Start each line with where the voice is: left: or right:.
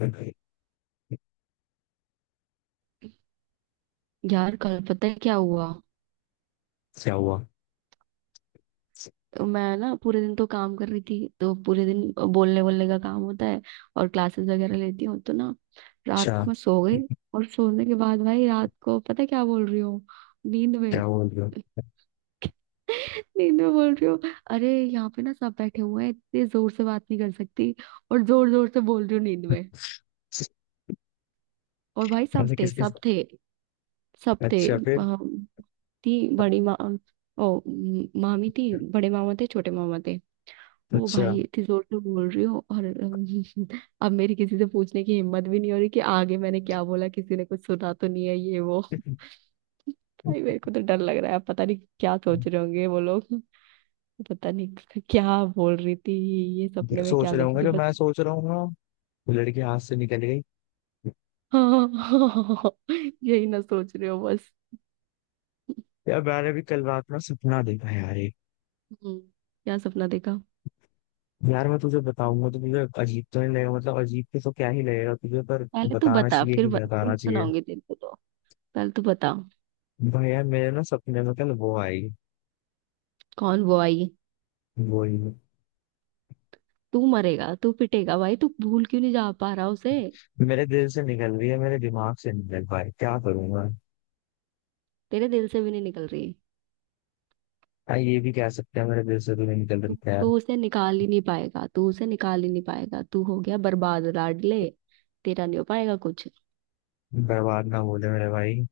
left: क्या
right: यार कल पता है क्या हुआ।
left: हुआ?
right: तो मैं ना पूरे दिन तो काम कर रही थी, तो पूरे दिन बोलने बोलने का काम होता है और क्लासेस वगैरह लेती हूँ तो ना रात
left: अच्छा,
right: को मैं सो गई। और सोने के बाद भाई रात को पता है क्या बोल रही हूँ नींद
left: क्या
right: में।
left: हुआ बोलियो?
right: नींद में बोल रही हूँ। अरे यहाँ पे ना सब बैठे हुए हैं, इतने जोर से बात नहीं कर सकती और जोर जोर से बोल रही हूँ नींद में। और भाई सब
left: ऐसे
right: थे,
left: किस किस?
right: सब थे, सब थे
left: अच्छा, फिर?
right: थी बड़ी माँ। ओ मामी थी, बड़े मामा थे, छोटे मामा थे। ओ
left: अच्छा।
right: भाई इतनी जोर से बोल रही हो और अब मेरी किसी से पूछने की हिम्मत भी नहीं हो रही कि आगे मैंने क्या बोला, किसी ने कुछ सुना तो नहीं है ये वो। भाई मेरे को तो डर लग रहा है, पता नहीं क्या सोच रहे होंगे वो लोग। पता नहीं क्या बोल रही थी। ये
left: ये
right: सपने में
left: सोच
right: क्या
left: रहा
right: देख
left: हूँ
right: रही थी
left: जो
right: बस।
left: मैं सोच रहा हूँ ना, वो लड़की हाथ से निकल गई।
right: हाँ हाँ। यही ना सोच रहे हो बस।
left: यार मैंने भी कल रात में सपना देखा यार एक।
right: हम्म। क्या सपना देखा?
left: यार मैं तुझे बताऊंगा तो तुझे अजीब तो नहीं लगेगा, मतलब अजीब के तो क्या ही लगेगा तुझे, पर
right: पहले तू
left: बताना
right: बता,
left: चाहिए कि
right: फिर
left: नहीं
right: फिर
left: बताना चाहिए?
right: सुनाऊंगी तेरे को तो। पहले तू बता।
left: भाई यार मेरे ना सपने में कल वो आई।
right: कौन वो आई?
left: वही।
right: तू मरेगा, तू पिटेगा भाई, तू भूल क्यों नहीं जा पा रहा उसे।
left: मेरे दिल से निकल रही है, मेरे दिमाग से निकल पाई क्या करूंगा।
right: तेरे दिल से भी नहीं निकल रही।
left: हाँ, ये भी कह सकते हैं, मेरे दिल से तो नहीं निकल
right: तू
left: रही है।
right: तू उसे निकाल ही नहीं पाएगा, तू उसे निकाल ही नहीं पाएगा, तू हो गया बर्बाद लाडले। तेरा नहीं हो पाएगा कुछ।
left: बर्बाद ना बोले मेरे भाई।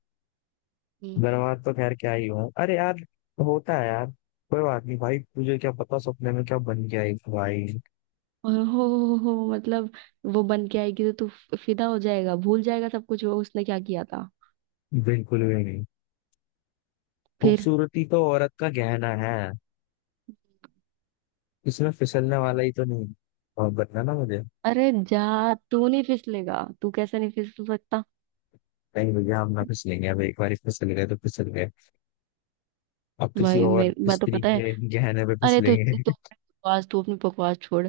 right: हम्म।
left: बर्बाद तो खैर क्या ही हुआ, अरे यार। होता है यार। कोई बात नहीं भाई, तुझे क्या पता सपने में क्या बन गया एक भाई।
right: और हो मतलब वो बन के आएगी तो तू फिदा हो जाएगा, भूल जाएगा सब कुछ वो उसने क्या किया था।
left: बिल्कुल भी नहीं।
right: फिर?
left: खूबसूरती तो औरत का गहना है। इसमें फिसलने वाला ही तो नहीं। और बताना मुझे।
right: अरे जा, तू नहीं फिसलेगा? तू कैसे नहीं फिसल सकता।
left: नहीं भैया, हम ना फिसलेंगे, अब एक बार फिसल गए तो फिसल गए। अब किसी
right: भाई मैं
left: और
right: मैं तो
left: स्त्री
right: पता है।
left: के गहने पे
right: अरे तू तो
left: फिसलेंगे।
right: बकवास, तू अपनी बकवास छोड़।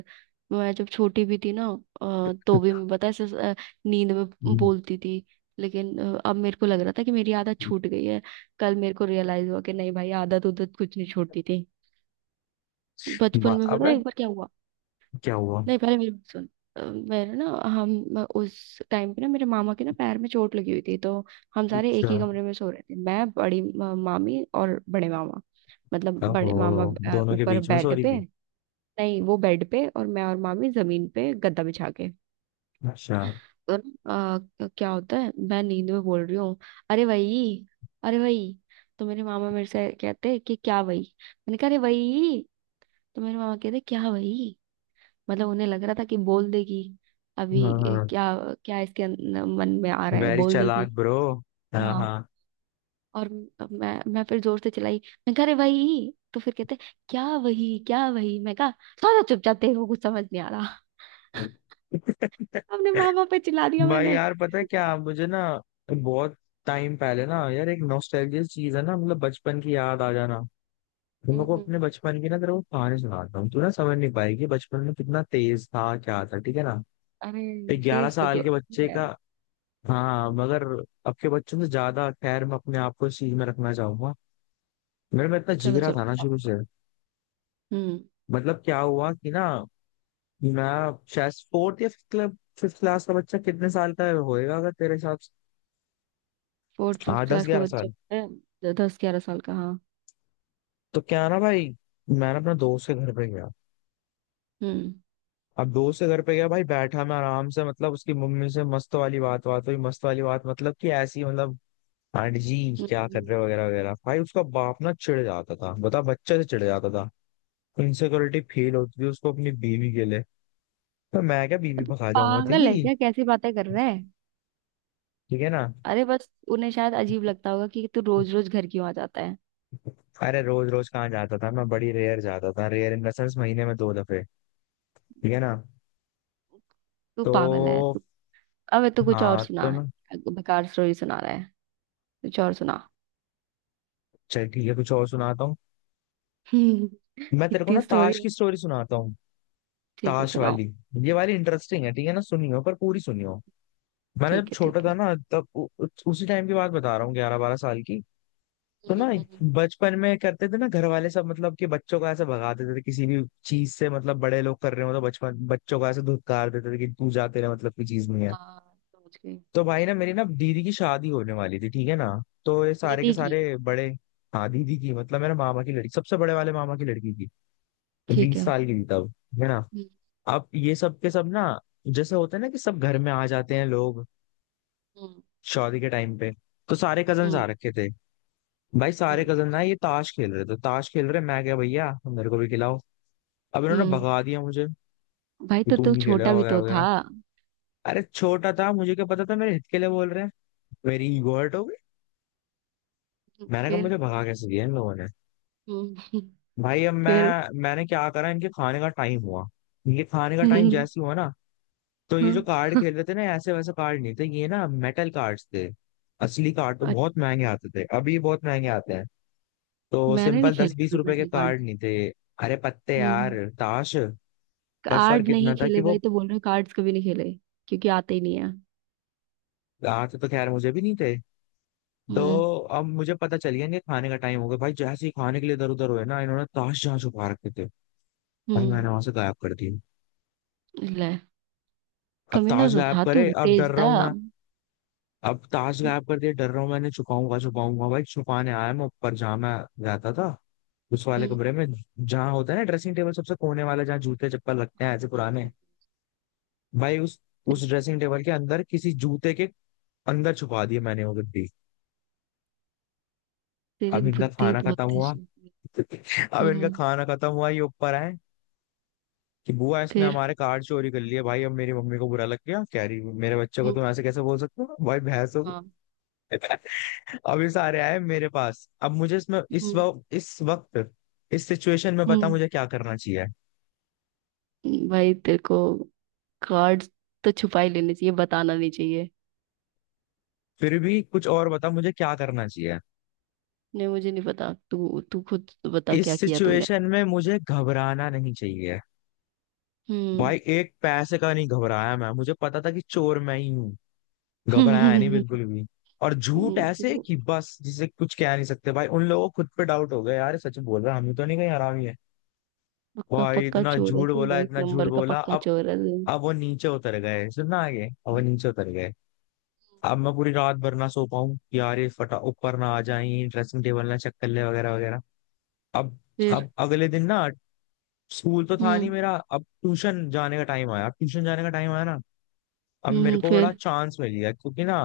right: मैं जब छोटी भी थी ना तो भी मैं पता है ऐसे अ, नींद में बोलती थी। लेकिन अब मेरे को लग रहा था कि मेरी आदत छूट गई है। कल मेरे को रियलाइज हुआ कि नहीं भाई आदत उदत कुछ नहीं छोड़ती थी। बचपन में पता
left: अबे
right: है एक बार क्या हुआ।
left: क्या हुआ?
right: नहीं पहले मेरी बात सुन। मेरे ना हम मैं उस टाइम पे ना मेरे मामा के ना पैर में चोट लगी हुई थी, तो हम सारे एक
left: अच्छा।
right: ही कमरे में सो रहे थे, मैं बड़ी मामी और बड़े मामा। मतलब बड़े मामा
left: ओहो, दोनों के
right: ऊपर
left: बीच में
right: बेड
left: सॉरी
right: पे।
left: भी।
right: नहीं वो बेड पे और मैं और मामी जमीन पे गद्दा बिछा के।
left: अच्छा।
right: तो ना, क्या होता है मैं नींद में बोल रही हूँ। अरे वही। अरे वही। तो मेरे मामा मेरे से कहते कि क्या वही। मैंने कहा अरे वही। तो मेरे मामा कहते क्या वही। मतलब उन्हें लग रहा था कि बोल देगी अभी।
left: हाँ
right: ये
left: हाँ।
right: क्या। क्या इसके मन में आ रहा है
left: वेरी
right: बोल
left: चालाक
right: देगी।
left: ब्रो। हाँ हाँ।
right: हाँ। और मैं फिर जोर से चिल्लाई। मैं कह रही वही, तो फिर कहते क्या वही क्या वही, मैं कहा। सारा चुपचाप देखो, कुछ समझ नहीं आ रहा। अपने माँ बाप पे चिल्ला दिया
left: भाई
right: मैंने।
left: यार पता है क्या मुझे ना, बहुत टाइम पहले ना यार, एक नॉस्टैल्जिया चीज है ना, मतलब बचपन की याद आ जाना। तुम लोग को
right: हम्म।
left: अपने बचपन की ना, तेरे को कहानी सुनाता हूँ, तू ना समझ नहीं पाएगी बचपन में कितना तेज था क्या था, ठीक है ना।
right: अरे
left: एक 11
right: तेज तो तू
left: साल के
right: अभी
left: बच्चे
right: है।
left: का। हाँ मगर अब के बच्चों से ज्यादा, खैर मैं अपने आप को इस चीज में रखना चाहूंगा। मेरे में इतना
right: चलो
left: जिगरा
right: चलो
left: था ना
right: अब
left: शुरू
right: तो।
left: से।
right: हम्म।
left: मतलब क्या हुआ कि ना, मैं शायद फोर्थ या फिफ्थ क्लब फिफ्थ क्लास का बच्चा कितने साल का होएगा अगर तेरे हिसाब से?
right: फोर्थ
left: हाँ
right: फिफ्थ
left: दस
right: क्लास के
left: ग्यारह
right: बच्चे
left: साल।
right: होते हैं, 10-11 साल का, हाँ।
left: तो क्या ना भाई, मैंने अपने दोस्त के घर पे गया।
right: हम्म।
left: अब दोस्त के घर पे गया भाई, बैठा मैं आराम से, मतलब उसकी मम्मी से मस्त वाली बात बात हुई, मस्त वाली बात मतलब कि ऐसी, मतलब आंटी जी
right: हम्म,
left: क्या कर रहे
right: हम्म।
left: हो वगैरह वगैरह। भाई उसका बाप ना चिढ़ जाता था, बता बच्चे से चिढ़ जाता था। इनसिक्योरिटी फील होती थी उसको अपनी बीवी के लिए। तो मैं क्या
right: तो
left: बीवी भगा जाऊंगा
right: पागल है
left: तेरी,
right: क्या, कैसी बातें कर रहे हैं।
left: ठीक है ना?
right: अरे बस उन्हें शायद अजीब लगता होगा कि तू रोज रोज घर क्यों आ जाता है।
left: अरे रोज रोज कहाँ जाता था मैं, बड़ी रेयर जाता था, रेयर इन द सेंस महीने में दो दफे, ठीक है ना।
right: तू पागल है
left: तो
right: तू। अबे तो कुछ और
left: हाँ
right: सुना
left: तो ना,
right: है, बेकार स्टोरी सुना रहा है। कुछ और सुना।
left: चल ठीक है कुछ और सुनाता हूँ। मैं तेरे को ना
right: कितनी स्टोरी।
left: ताश की स्टोरी सुनाता हूँ।
right: ठीक है
left: ताश
right: सुनाओ।
left: वाली। ये वाली इंटरेस्टिंग है, ठीक है ना, सुनियो पर पूरी सुनियो। मैंने जब
right: ठीक है
left: छोटा
right: ठीक है।
left: था ना, तब उ, उ, उसी टाइम की बात बता रहा हूँ, 11-12 साल की। तो ना
right: हम्म।
left: बचपन में करते थे ना घर वाले सब, मतलब कि बच्चों को ऐसे भगा देते थे किसी भी चीज से, मतलब बड़े लोग कर रहे हो तो बचपन बच्चों को ऐसे धुतकार देते थे कि तू जाते रहे, मतलब की चीज नहीं है।
right: हाँ समझ गई।
left: तो भाई ना मेरी ना दीदी की शादी होने वाली थी, ठीक है ना। तो ये सारे के
right: दीदी की?
left: सारे बड़े। हाँ दीदी की मतलब मेरे मामा की लड़की, सबसे बड़े वाले मामा की लड़की की। तो
right: ठीक
left: 20
right: है।
left: साल की थी तब, है ना।
right: हम्म।
left: अब ये सब के सब ना, जैसे होता है ना कि सब घर में आ जाते हैं लोग,
right: हम्म।
left: शादी के टाइम पे। तो सारे कजन
right: हम्म।
left: आ रखे थे। भाई सारे
right: हम्म,
left: कजन ना ये ताश खेल रहे थे, ताश खेल रहे, मैं क्या भैया मेरे को भी खिलाओ। अब इन्होंने
right: हम्म।
left: भगा दिया मुझे
right: भाई
left: कि
right: तो
left: तू
right: तू
left: नहीं खेलेगा
right: छोटा भी
left: वगैरह
right: तो था,
left: वगैरह।
right: हम्म।
left: अरे छोटा था मुझे क्या पता था मेरे हित के लिए बोल रहे हैं। मेरी ईगो हर्ट हो गई। मैंने कहा
right: फिर?
left: मुझे भगा कैसे दिया इन लोगों ने।
right: हम्म।
left: भाई अब
right: फिर?
left: मैं, मैंने क्या करा, इनके खाने का टाइम हुआ। इनके खाने का टाइम
right: हम्म,
left: जैसे हुआ ना, तो ये
right: हाँ,
left: जो कार्ड खेल रहे थे ना ऐसे वैसे कार्ड नहीं थे ये, ना मेटल कार्ड्स थे। असली कार्ड तो
right: अ-
left: बहुत महंगे आते थे, अभी बहुत महंगे आते हैं। तो
right: मैंने नहीं
left: सिंपल दस
right: खेला
left: बीस
right: कभी
left: रुपए के
right: मेटल
left: कार्ड नहीं थे। अरे पत्ते
right: कार्ड।
left: यार ताश। पर
right: कार्ड
left: फर्क
right: नहीं
left: इतना था कि
right: खेले भाई
left: वो,
right: तो बोल रहे कार्ड्स कभी नहीं खेले। क्योंकि आते ही नहीं है।
left: आते तो खैर मुझे भी नहीं थे। तो
right: हम्म।
left: अब मुझे पता चल गया इनके खाने का टाइम हो गया, भाई जैसे ही खाने के लिए इधर उधर हुए ना, इन्होंने ताश जहाँ छुपा रखे थे भाई, मैंने
right: हम्म।
left: वहां से गायब कर दी।
right: ले,
left: अब
right: कमीना
left: ताश
right: तो
left: गायब
right: था तू,
left: करे, अब डर
right: तेज
left: रहा
right: था।
left: हूं मैं। अब ताश
right: हम्म,
left: गायब कर दिया, डर रहा हूँ मैंने, छुपाऊंगा छुपाऊंगा भाई, छुपाने आया मैं ऊपर जहाँ मैं रहता था, उस वाले कमरे में, जहाँ होता है ना ड्रेसिंग टेबल सबसे कोने वाला, जहाँ जूते चप्पल लगते हैं ऐसे
right: समझ
left: पुराने।
right: गई।
left: भाई
right: ते-
left: उस ड्रेसिंग टेबल के अंदर किसी जूते के अंदर छुपा दिया मैंने वो गद्दी।
right: तेरी
left: अब इनका
right: बुद्धि
left: खाना
right: बहुत
left: खत्म हुआ।
right: तेज है।
left: अब इनका
right: हम्म।
left: खाना खत्म हुआ, ये ऊपर आए कि बुआ इसने
right: फिर?
left: हमारे कार्ड चोरी कर लिए। भाई अब मेरी मम्मी को बुरा लग गया, कह रही मेरे बच्चे को
right: हम्म।
left: तुम ऐसे कैसे बोल सकते हो भाई भैंस।
right: हाँ।
left: अब ये सारे आए मेरे पास। अब मुझे इसमें, इस
right: हम्म।
left: वक्त इस वक्त इस सिचुएशन में बता
right: हम्म।
left: मुझे क्या करना चाहिए?
right: भाई तेरे को कार्ड्स तो छुपा ही लेने चाहिए, बताना नहीं चाहिए।
left: फिर भी कुछ और बता मुझे क्या करना चाहिए?
right: नहीं मुझे नहीं पता, तू तू खुद तो बता
left: इस
right: क्या किया तूने।
left: सिचुएशन में मुझे घबराना नहीं चाहिए। भाई
right: हम्म।
left: एक पैसे का नहीं घबराया मैं, मुझे पता था कि चोर मैं ही हूँ। घबराया नहीं बिल्कुल भी। और झूठ ऐसे
right: तू
left: कि बस जिसे कुछ कह नहीं सकते, भाई उन लोगों को खुद पे डाउट हो गया, यार ये सच बोल रहा है, हम ही तो नहीं कहीं हरामी है।
right: पक्का
left: भाई
right: पक्का
left: इतना
right: चोर है
left: झूठ
right: तू, वो
left: बोला
right: एक
left: इतना झूठ
right: नंबर का
left: बोला।
right: पक्का
left: अब
right: चोर है
left: अब वो नीचे उतर गए, सुनना आगे, अब वो
right: तू।
left: नीचे उतर गए। अब मैं पूरी रात भर ना सो पाऊं कि यार ये फटा ऊपर ना आ जाए, ड्रेसिंग टेबल ना चेक कर ले वगैरह वगैरह। अब
right: फिर?
left: अब अगले दिन ना स्कूल तो था नहीं
right: हम्म।
left: मेरा, अब ट्यूशन जाने का टाइम आया, अब ट्यूशन जाने का टाइम आया ना। अब मेरे
right: हम्म।
left: को बड़ा
right: फिर?
left: चांस मिल गया क्योंकि ना,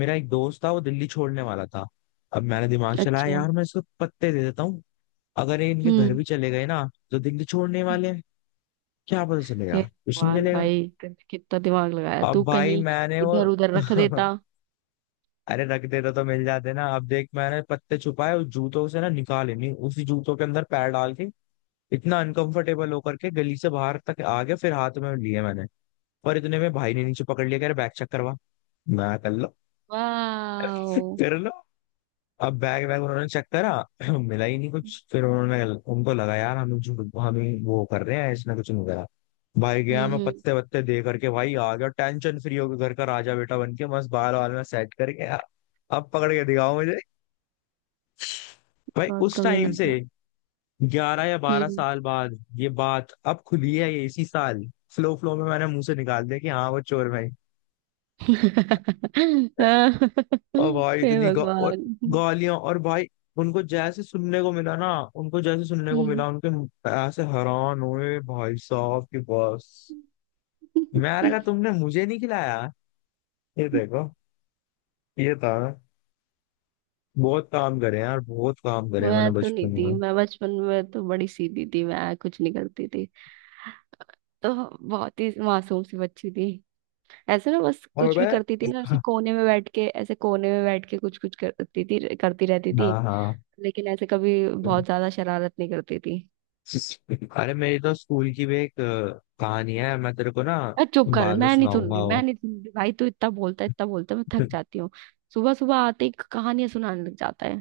left: मेरा एक दोस्त था वो दिल्ली छोड़ने वाला था। अब मैंने दिमाग चलाया
right: अच्छा।
left: यार मैं इसको पत्ते दे देता हूँ, अगर ये इनके घर
right: हम्म।
left: भी चले गए ना तो दिल्ली छोड़ने वाले हैं, क्या पता चलेगा?
right: हे
left: ट्यूशन
right: भगवान
left: चलेगा।
right: भाई कितना दिमाग लगाया
left: अब
right: तू,
left: भाई
right: कहीं
left: मैंने वो
right: इधर उधर रख देता।
left: अरे रख देता तो मिल जाते ना। अब देख मैंने पत्ते छुपाए, उस जूतों से ना निकाले नहीं, उसी जूतों के अंदर पैर डाल के इतना अनकंफर्टेबल होकर के गली से बाहर तक आ गया, फिर हाथ में लिए मैंने। पर इतने में भाई ने नीचे पकड़ लिया, कह रहे बैग चेक करवा, मैं कर लो
right: वाओ।
left: कर लो। अब बैग बैग उन्होंने चेक करा। मिला ही नहीं कुछ, फिर उन्होंने, उनको लगा यार हम झूठ हमें वो कर रहे हैं, इसने कुछ नहीं करा। भाई गया
right: हम्म।
left: मैं
right: हम्म।
left: पत्ते वत्ते दे करके, भाई आ गया टेंशन फ्री होकर घर का राजा बेटा बन के, मस्त बाल वाल में सेट करके। अब पकड़ के दिखाओ। भाई
right: गॉड
left: उस
right: का
left: टाइम
right: विनर
left: से
right: था।
left: 11 या 12
right: हम्म।
left: साल बाद ये बात अब खुली है, ये इसी साल फ्लो फ्लो में मैंने मुंह से निकाल दिया कि हाँ वो चोर भाई। और भाई
right: हे
left: इतनी और
right: भगवान।
left: गालियां और भाई, उनको जैसे सुनने को मिला ना उनको जैसे सुनने को
right: हम्म।
left: मिला, उनके ऐसे हैरान हुए भाई साहब की बस। मैंने कहा तुमने मुझे नहीं खिलाया, ये देखो, ये था। बहुत काम करे हैं यार, बहुत काम करे हैं मैंने
right: मैं तो नहीं
left: बचपन
right: थी,
left: में।
right: मैं बचपन में तो बड़ी सीधी थी, मैं कुछ नहीं करती थी तो। बहुत ही मासूम सी बच्ची थी। ऐसे ना बस
left: और
right: कुछ भी करती थी
left: भाई,
right: ना, ऐसे कोने में बैठ के ऐसे कोने में बैठ के कुछ कुछ करती थी करती रहती थी।
left: हाँ हाँ।
right: लेकिन ऐसे कभी बहुत ज्यादा शरारत नहीं करती थी।
left: अरे मेरी तो स्कूल की भी एक कहानी है, मैं तेरे को ना
right: अरे चुप कर,
left: बाद में
right: मैं नहीं सुन
left: सुनाऊंगा
right: रही, मैं
left: वो।
right: नहीं सुन रही भाई, तू इतना बोलता है इतना बोलता है, मैं थक जाती हूँ। सुबह सुबह आते ही कहानियां सुनाने लग जाता है।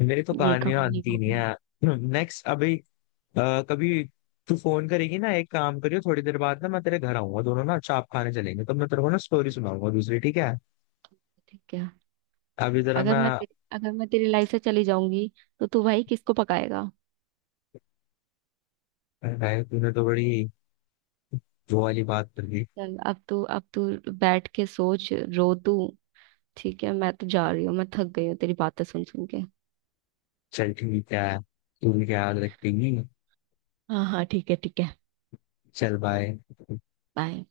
left: मेरी तो
right: ये
left: कहानियां
right: कहानी
left: अंती
right: वो
left: नहीं
right: कहानी।
left: है। नेक्स्ट अभी कभी, तू फोन करेगी ना एक काम करियो, थोड़ी देर बाद ना मैं तेरे घर आऊंगा, दोनों ना चाप खाने चलेंगे तो मैं तेरे को ना स्टोरी सुनाऊंगा दूसरी, ठीक है?
right: ठीक क्या।
left: अभी जरा
right: अगर
left: मैं।
right: मैं तेरी अगर मैं तेरी लाइफ से चली जाऊंगी, तो तू भाई किसको पकाएगा।
left: अरे, तूने तो बड़ी वो वाली बात कर दी।
right: चल अब तू बैठ के सोच। रो तू। ठीक है मैं तो जा रही हूँ, मैं थक गई हूँ तेरी बातें सुन सुन के।
left: चल ठीक है, तू भी क्या याद रखेगी।
right: हाँ हाँ ठीक है ठीक है।
left: चल बाय।
right: बाय।